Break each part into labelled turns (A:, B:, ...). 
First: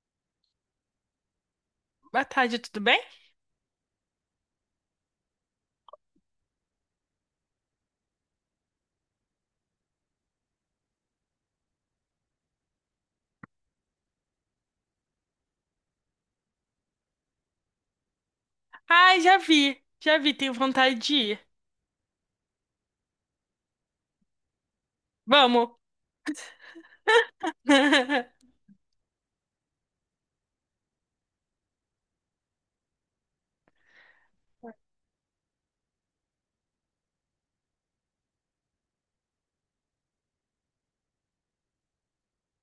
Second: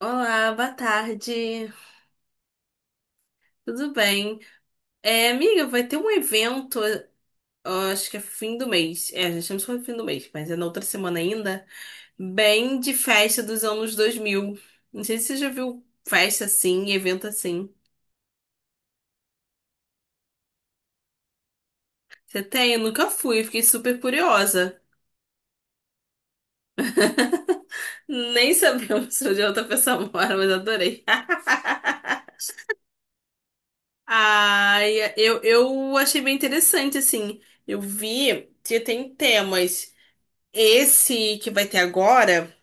A: Olá, boa tarde.
B: Boa tarde, tudo bem?
A: Tudo bem? Amiga, vai ter um evento, ó, acho que é fim do mês. É, já estamos no fim do mês, mas é na outra semana ainda. Bem de festa dos anos 2000. Não sei se você já viu festa assim, evento assim.
B: Ai, já vi, tenho vontade de ir.
A: Você tem? Eu nunca fui, fiquei super curiosa.
B: Vamos.
A: Nem sabemos onde a outra pessoa mora, mas adorei. Ai, eu achei bem interessante, assim. Eu vi que tem temas. Esse que vai ter agora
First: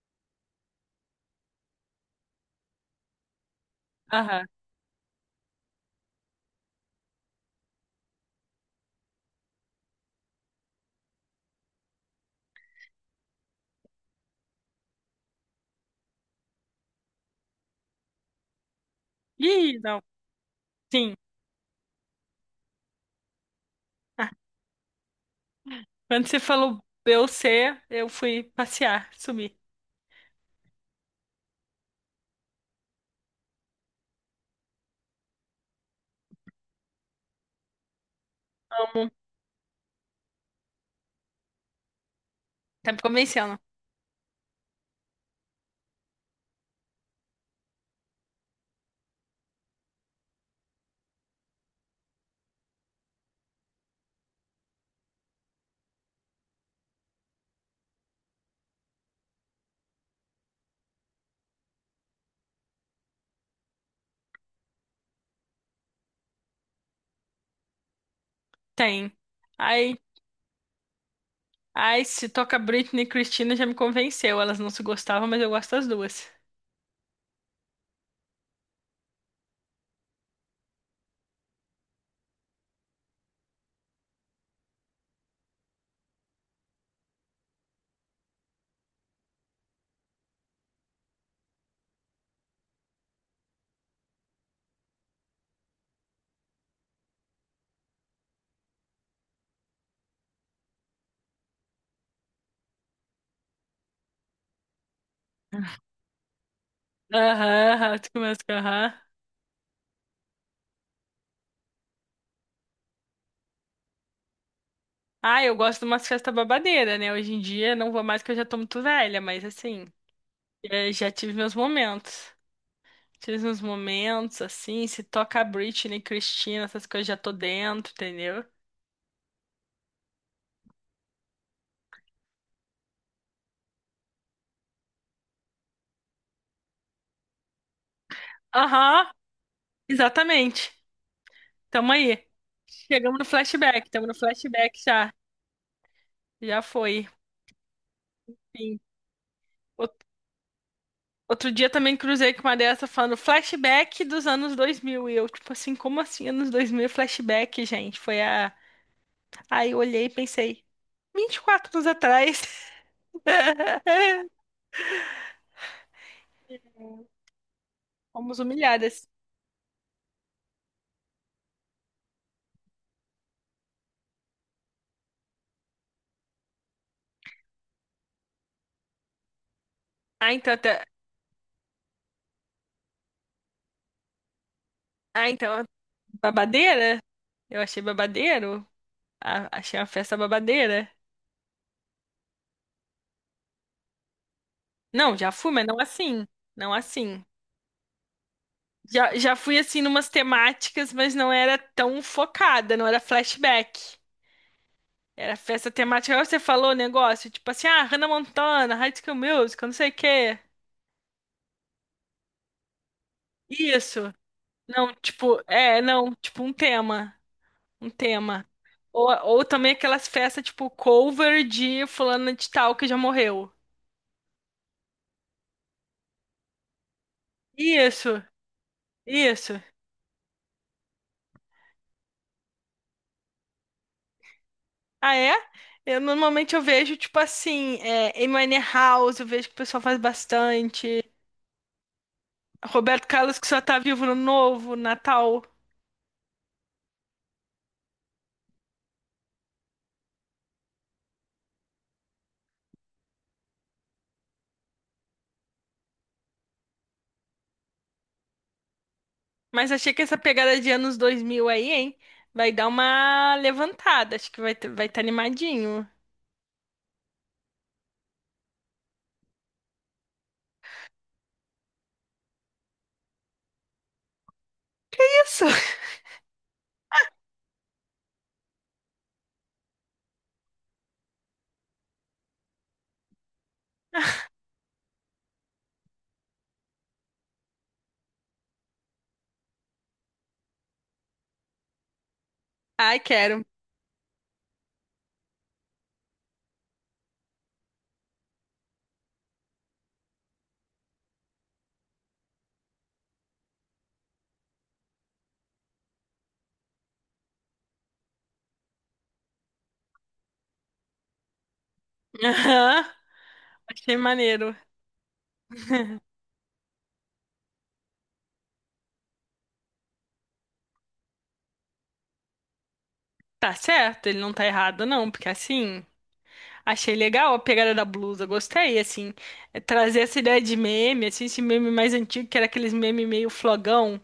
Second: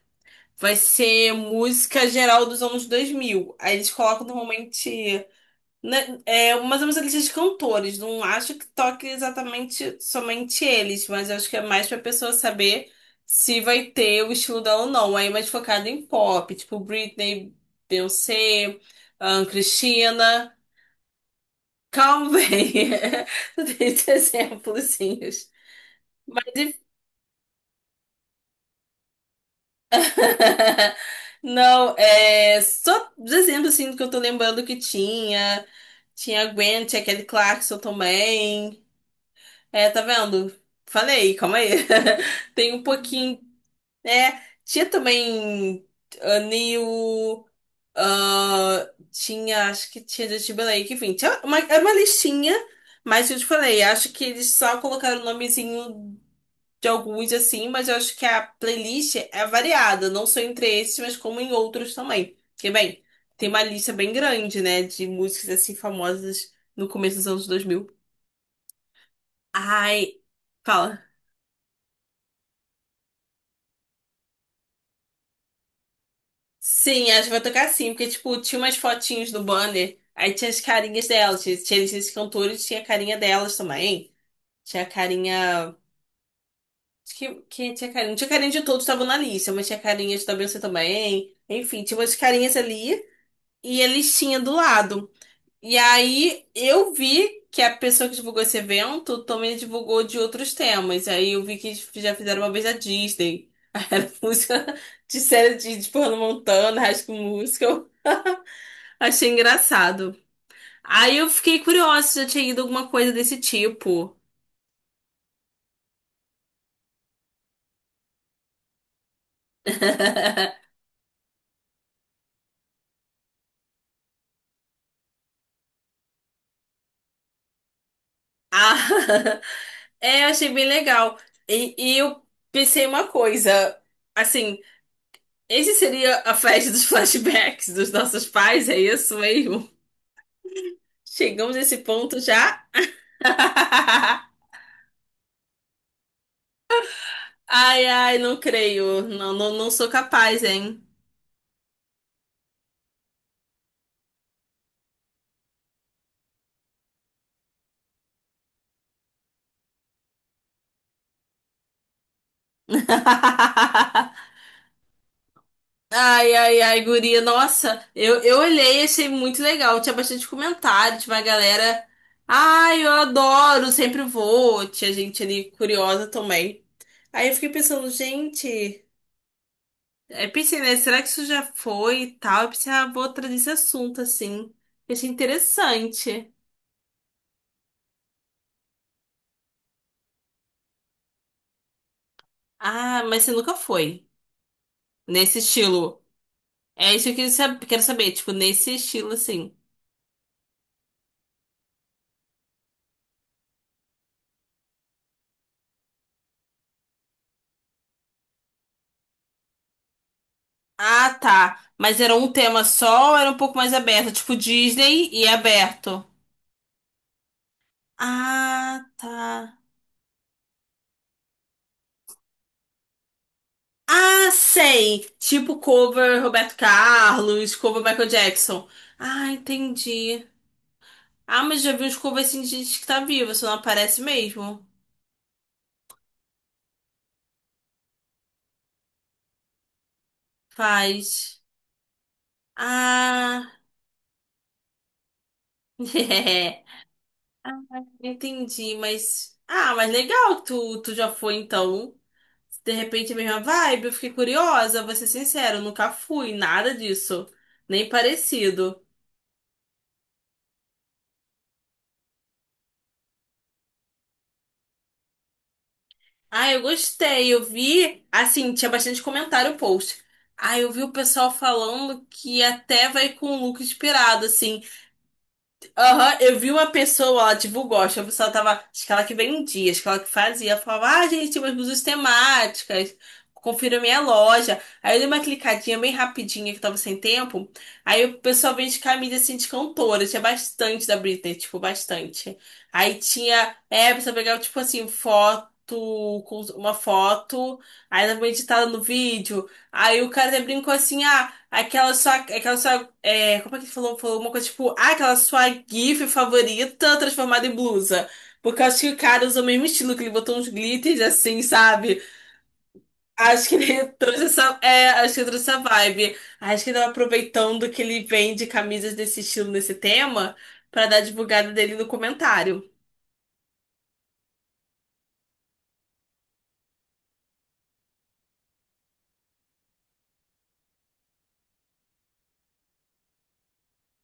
A: vai ser música geral dos anos 2000. Aí eles colocam
B: Aham.
A: normalmente, né, mais ou menos a lista de cantores. Não acho que toque exatamente somente eles, mas eu acho que é mais pra pessoa saber se vai ter o estilo dela ou não. Aí mais focado em pop, tipo Britney, Beyoncé,
B: Ih, não.
A: Christina.
B: Sim.
A: Calma aí. Não tem
B: Ah,
A: exemplos.
B: Quando você
A: Mas
B: falou Beyoncé, eu fui passear, sumi.
A: não, é só dizendo assim do que eu tô lembrando que tinha. Tinha a Gwen, tinha Kelly Clarkson também.
B: Amo.
A: É, tá vendo? Falei, calma aí. Tem um
B: Tá me
A: pouquinho.
B: convencendo.
A: É, tinha também a Neil. Ah, tinha, acho que tinha Justin Timberlake, enfim, tinha uma, era uma listinha, mas eu te falei, acho que eles só colocaram o nomezinho de alguns assim, mas eu acho que a playlist é variada, não só entre esses, mas como em outros também. Porque, bem, tem uma lista bem grande, né, de músicas assim famosas no começo dos anos 2000.
B: Tem. Ai,
A: Ai, fala.
B: ai, se toca Britney e Christina já me convenceu. Elas não se gostavam, mas eu gosto das duas.
A: Sim, acho que vai tocar sim, porque, tipo, tinha umas fotinhos no banner, aí tinha as carinhas delas, tinha esses cantores, tinha a carinha delas também, tinha a carinha... Acho que, tinha carinha? Não tinha carinha de todos que estavam na lista, mas tinha carinhas da Beyoncé também. Enfim, tinha umas carinhas ali e a listinha do lado. E aí eu vi que a pessoa que divulgou esse evento também divulgou de outros temas. Aí eu vi que eles já fizeram uma vez a Disney. Aí era música de série de Hannah Montana, High School
B: Aham,
A: Musical.
B: aham, tu começa com aham.
A: Achei engraçado. Aí eu fiquei curiosa se já tinha ido alguma coisa desse tipo.
B: Ah, eu gosto de umas festas babadeiras, né? Hoje em dia não vou mais que eu já tô muito velha, mas assim, já tive meus momentos. Tive uns momentos assim, se toca Britney, Cristina, essas coisas já tô dentro, entendeu?
A: Ah, é, achei bem legal. E eu pensei uma coisa, assim, esse seria a festa dos flashbacks dos nossos pais, é
B: Aham,
A: isso mesmo?
B: exatamente.
A: Chegamos nesse
B: Tamo
A: ponto
B: aí.
A: já?
B: Chegamos no flashback, estamos no flashback já. Já foi.
A: Ai, ai, não
B: Sim.
A: creio. Não, não, não sou
B: Out-
A: capaz, hein?
B: Outro dia também cruzei com uma dessa falando flashback dos anos dois mil. E eu, tipo assim, como assim anos 2000 flashback, gente? Foi a. Aí eu olhei e pensei, 24 anos atrás.
A: Ai, ai, ai, guria. Nossa, eu
B: Fomos
A: olhei e achei
B: humilhadas.
A: muito legal. Tinha bastante comentário, tinha uma galera. Ai, eu adoro, sempre vou. Tinha gente ali curiosa também. Aí eu fiquei pensando, gente. Aí
B: Ah, então,
A: pensei, né?
B: tá...
A: Será que isso já foi e tal? Eu pensei, ah, vou trazer esse assunto assim. Eu achei
B: Ah, então,
A: interessante.
B: babadeira? Eu achei babadeiro. Achei uma festa babadeira.
A: Ah, mas você nunca foi.
B: Não, já
A: Nesse
B: fui, mas não
A: estilo.
B: assim. Não
A: É isso que
B: assim.
A: eu quero saber, tipo, nesse estilo,
B: Já, já
A: assim.
B: fui assim numas temáticas, mas não era tão focada, não era flashback. Era festa temática. Agora você falou o negócio, tipo assim, ah, Hannah Montana, High School Musical, não sei o quê.
A: Ah, tá. Mas era um tema só ou era um pouco mais aberto?
B: Isso.
A: Tipo,
B: Não,
A: Disney e
B: tipo, é,
A: aberto.
B: não, tipo um tema. Um tema.
A: Ah,
B: Ou
A: tá.
B: também aquelas festas, tipo, cover de fulana de tal que já morreu.
A: Ah, sei. Tipo cover Roberto Carlos, cover Michael
B: Isso,
A: Jackson. Ah,
B: isso.
A: entendi. Ah, mas já vi uns covers assim de gente que tá viva, só não aparece mesmo.
B: Ah, é? Eu normalmente eu vejo, tipo assim, é, Amy Winehouse, eu vejo que o pessoal faz bastante.
A: Faz.
B: Roberto Carlos, que
A: Ah,
B: só tá vivo no novo, Natal.
A: é. Ah, entendi, mas. Ah, mas legal, tu já foi então. Se de repente é a mesma vibe, eu fiquei curiosa, vou ser sincero, nunca fui, nada disso. Nem parecido.
B: Mas achei que essa pegada de anos 2000 aí, hein? Vai dar uma levantada, acho que vai estar vai tá animadinho.
A: Ah, eu gostei, eu vi. Assim, tinha bastante comentário o post. Ah, eu vi o pessoal falando que até vai com o look inspirado, assim.
B: Isso!
A: Aham, eu vi uma pessoa, ela divulgou, acho que a pessoa tava, acho que ela que vendia, acho que ela que fazia, ela falava, ah, gente, umas blusas temáticas, confira minha loja. Aí eu dei uma clicadinha bem rapidinha que eu tava sem tempo, aí o pessoal vende camisa assim de cantora, tinha bastante da Britney, tipo, bastante. Aí
B: Ai, quero.
A: tinha, você pegava, tipo assim, foto, com uma foto, aí ela foi editada no vídeo, aí o cara até brincou assim, ah, Aquela sua. É, como é que ele falou? Falou uma coisa tipo. Ah, aquela sua GIF favorita transformada em blusa. Porque eu acho que o cara usou o mesmo estilo, que ele botou uns glitters assim, sabe?
B: Aham,
A: Acho que ele
B: achei
A: trouxe
B: maneiro.
A: essa. É, acho que ele trouxe essa vibe. Acho que ele tava aproveitando que ele vende camisas desse estilo, nesse tema, pra dar a divulgada dele no comentário.
B: Tá certo, ele não tá errado, não, porque assim. Achei legal a pegada da blusa, gostei, assim, é, trazer essa ideia de meme, assim, esse meme mais antigo, que era aqueles meme meio flogão.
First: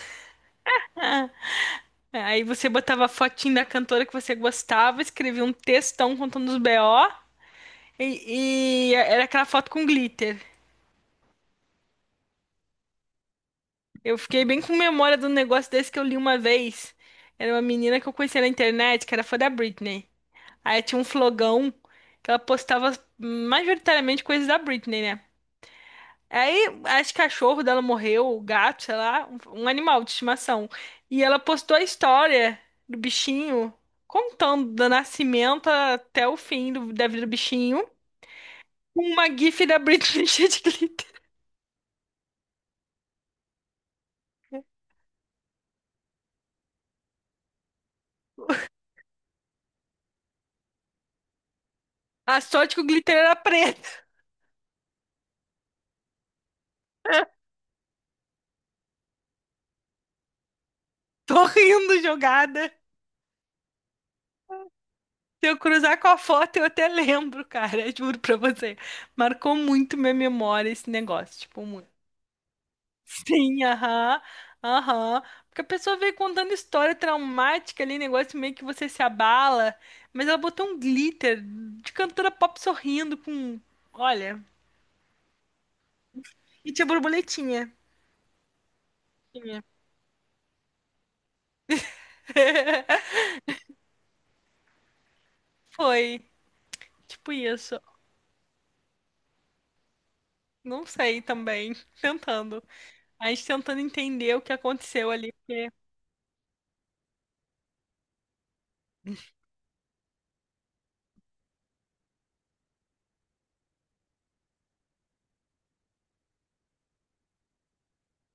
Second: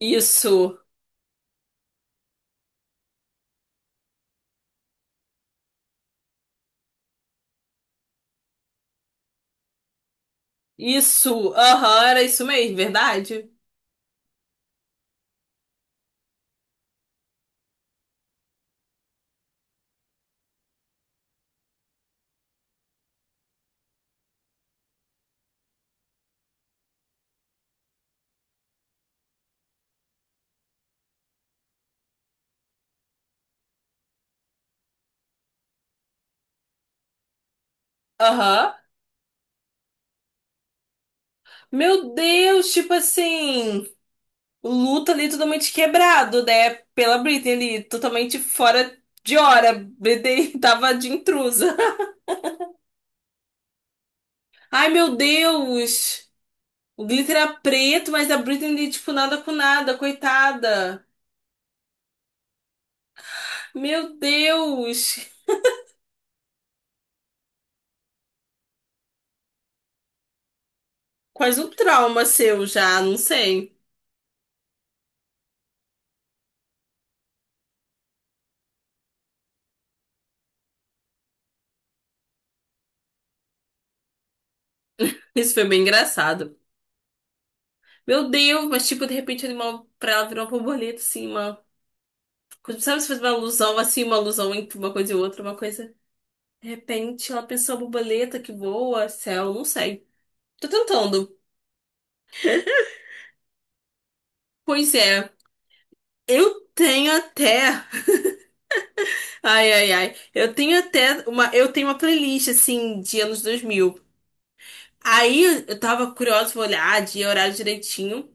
A: Isso.
B: Ah, é, aí você botava a fotinho da cantora que você gostava, escrevia um textão contando os BO, e era aquela foto com glitter.
A: Isso. Aham, era isso mesmo, verdade?
B: Eu fiquei bem com memória de um negócio desse que eu li uma vez. Era uma menina que eu conhecia na internet, que era fã da Britney. Aí tinha um flogão que ela postava majoritariamente coisas da Britney, né? Aí, acho que cachorro dela morreu, o gato, sei lá, um animal de estimação. E ela postou a história do bichinho, contando do nascimento até o da vida do bichinho,
A: Aham.
B: com uma gif da Britney cheia de glitter.
A: Meu Deus, tipo assim. O luto ali é totalmente quebrado, né? Pela Britney ali, totalmente fora de hora. Britney tava de intrusa.
B: A sorte que o glitter era preto.
A: Ai, meu Deus! O glitter era preto, mas a Britney ali, tipo, nada com nada, coitada.
B: Tô rindo jogada.
A: Meu Deus!
B: Se eu cruzar com a foto, eu até lembro, cara, juro pra você. Marcou muito minha memória esse negócio,
A: Quase
B: tipo,
A: um
B: muito.
A: trauma seu já, não
B: Sim,
A: sei.
B: aham, aham. Porque a pessoa veio contando história traumática ali, negócio meio que você se abala, mas ela botou um glitter de cantora pop sorrindo com, olha,
A: Isso foi bem engraçado.
B: e tinha borboletinha.
A: Meu Deus, mas tipo, de repente, ali uma, pra ela virar uma borboleta, assim, uma... Sabe se faz uma alusão, assim, uma alusão entre uma coisa e outra, uma coisa...
B: Foi,
A: De repente,
B: tipo
A: ela pensou a
B: isso.
A: borboleta que voa, céu, não sei. Tô
B: Não sei
A: tentando.
B: também, tentando. A gente tentando entender o que
A: Pois
B: aconteceu
A: é,
B: ali.
A: eu tenho até. Ai, ai, ai. Eu tenho até uma. Eu tenho uma playlist, assim, de anos 2000. Aí eu tava curiosa, vou olhar, dia, horário direitinho.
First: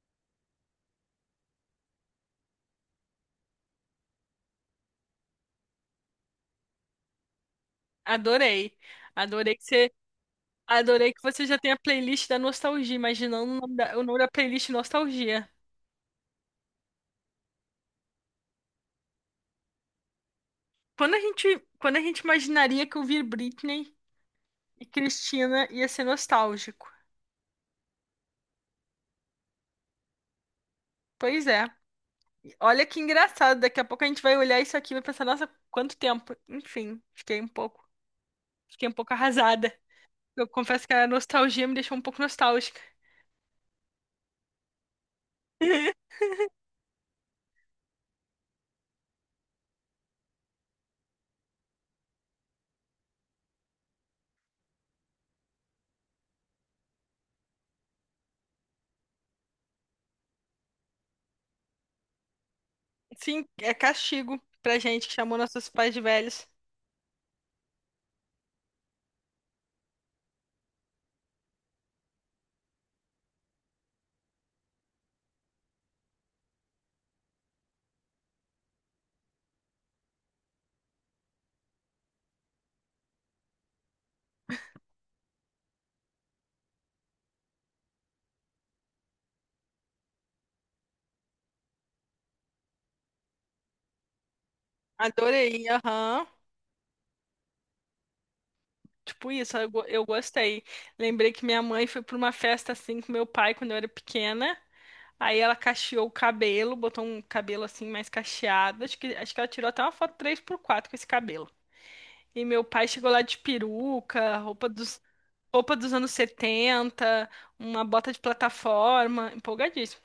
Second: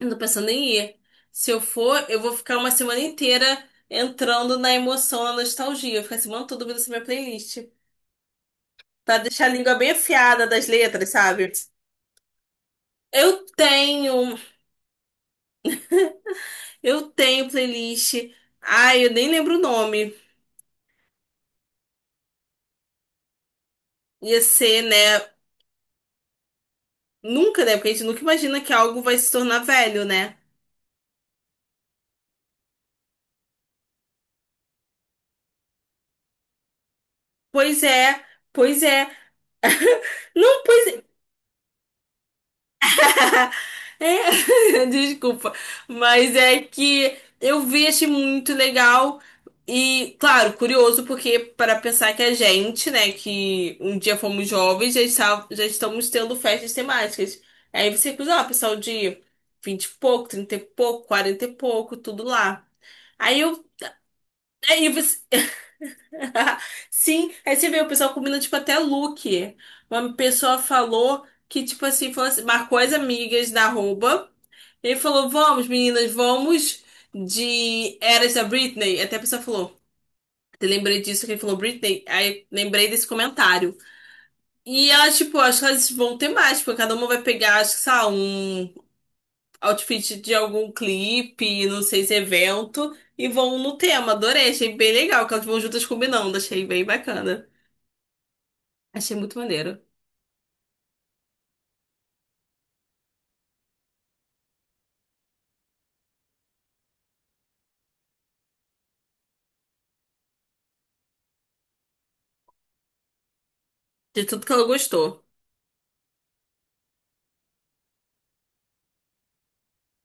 A: Eu tô pensando em ir. Se eu for, eu vou ficar uma semana inteira entrando na emoção, na nostalgia. Eu vou ficar a semana toda ouvindo essa minha playlist.
B: Adorei.
A: Pra deixar a
B: Adorei que
A: língua bem
B: você,
A: afiada das letras,
B: adorei que você
A: sabe?
B: já tem a playlist da nostalgia, imaginando
A: Eu
B: o nome da
A: tenho.
B: playlist nostalgia.
A: Eu tenho playlist. Ai, eu nem lembro o nome.
B: Quando a gente imaginaria que ouvir Britney
A: Ia ser,
B: e
A: né?
B: Cristina ia ser nostálgico.
A: Nunca, né? Porque a gente nunca imagina que algo vai se tornar velho, né?
B: Pois é. E olha que engraçado, daqui a pouco a gente vai olhar isso aqui e vai pensar, nossa, quanto tempo. Enfim,
A: Pois é, pois
B: fiquei um
A: é.
B: pouco arrasada. Eu
A: Não,
B: confesso
A: pois
B: que
A: é.
B: a nostalgia me deixou um pouco nostálgica.
A: É, desculpa. Mas é que eu vi, achei muito legal. E, claro, curioso, porque para pensar que a gente, né, que um dia fomos jovens, já, já estamos tendo festas temáticas. Aí você cruza, ó, pessoal de 20 e pouco, 30 e pouco, 40 e pouco, tudo lá. Aí
B: Sim,
A: eu.
B: é castigo pra
A: Aí
B: gente que
A: você.
B: chamou nossos pais de velhos.
A: Sim, aí você vê o pessoal combina, tipo, até look. Uma pessoa falou que, tipo assim, falou assim, marcou as amigas da arroba e falou, vamos, meninas, vamos de Eras da Britney. Até a pessoa falou, eu lembrei disso que ele falou Britney. Aí lembrei desse comentário. E elas, tipo, acho que elas vão ter mais, porque cada uma vai pegar, acho que, sei lá, um outfit de algum clipe, não sei se é evento, e vão no tema. Adorei, achei bem legal que elas vão
B: Adorei,
A: juntas
B: aham.
A: combinando, achei bem bacana. Achei
B: Tipo
A: muito
B: isso,
A: maneiro.
B: eu gostei. Lembrei que minha mãe foi pra uma festa assim com meu pai quando eu era pequena. Aí ela cacheou o cabelo, botou um cabelo assim mais cacheado. Acho que ela tirou até uma foto 3x4 com esse cabelo. E meu pai chegou lá de
A: De
B: peruca,
A: tudo que ela gostou.
B: roupa dos anos 70, uma bota de plataforma, empolgadíssimo.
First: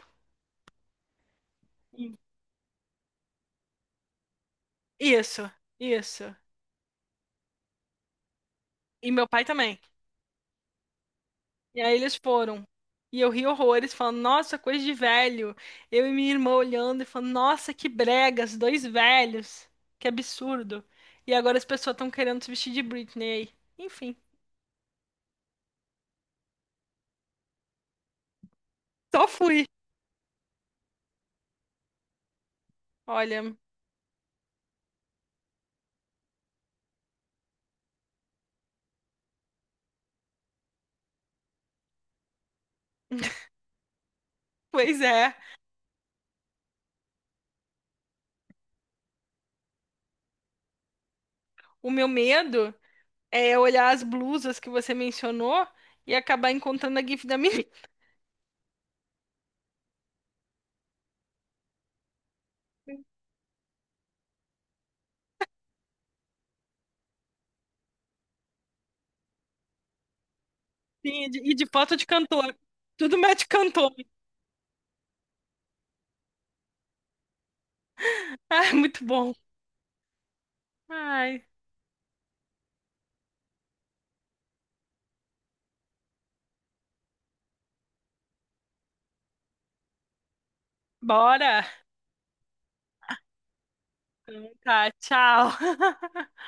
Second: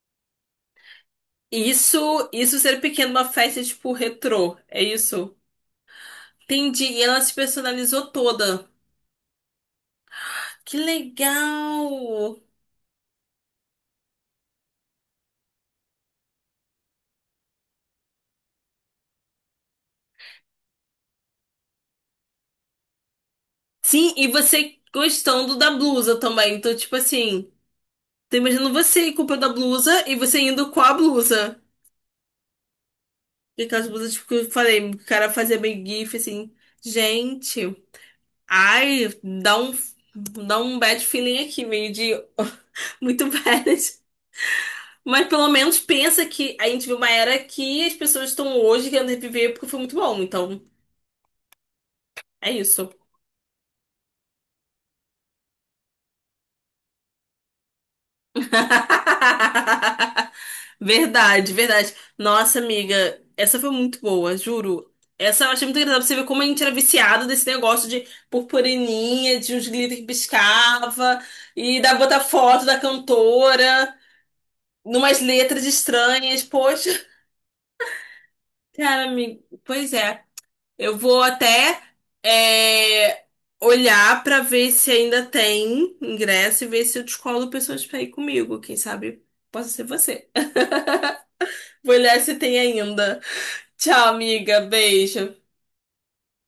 A: E isso ser pequeno, uma festa tipo retrô. É isso?
B: Isso, isso.
A: Entendi. E ela se personalizou toda.
B: E meu pai também.
A: Que
B: E aí eles
A: legal!
B: foram. E eu ri horrores, falando, nossa, coisa de velho. Eu e minha irmã olhando e falando, nossa, que bregas, dois velhos. Que absurdo. E agora as pessoas estão querendo se vestir de Britney aí.
A: Sim,
B: Enfim,
A: e você gostando da blusa também. Então, tipo assim, tô imaginando você
B: só
A: comprando a
B: fui.
A: blusa e você indo com a blusa.
B: Olha,
A: E aquelas blusas, tipo, que eu falei, o cara fazia meio gif assim. Gente, ai, dá um, dá um bad feeling aqui, meio de muito bad.
B: pois
A: Mas
B: é.
A: pelo menos pensa que a gente viu uma era que as pessoas estão hoje querendo reviver porque foi muito bom. Então,
B: O meu
A: é
B: medo
A: isso.
B: é olhar as blusas que você mencionou e acabar encontrando a GIF da minha.
A: Verdade, verdade. Nossa, amiga, essa foi muito boa, juro. Essa eu achei muito engraçada pra você ver como a gente era viciado desse negócio de purpurininha, de uns glitter que piscava,
B: Sim, e de
A: e da
B: foto de
A: botar
B: cantor.
A: foto da
B: Tudo match cantor.
A: cantora, numas letras estranhas. Poxa,
B: Ah, muito
A: cara,
B: bom.
A: amiga, pois é. Eu vou
B: Ai,
A: até é, olhar pra ver se ainda tem ingresso e ver se eu descolo pessoas pra ir comigo. Quem sabe possa ser você.
B: bora.
A: Vou olhar se tem ainda. Tchau, amiga.
B: Tá, tchau.
A: Beijo.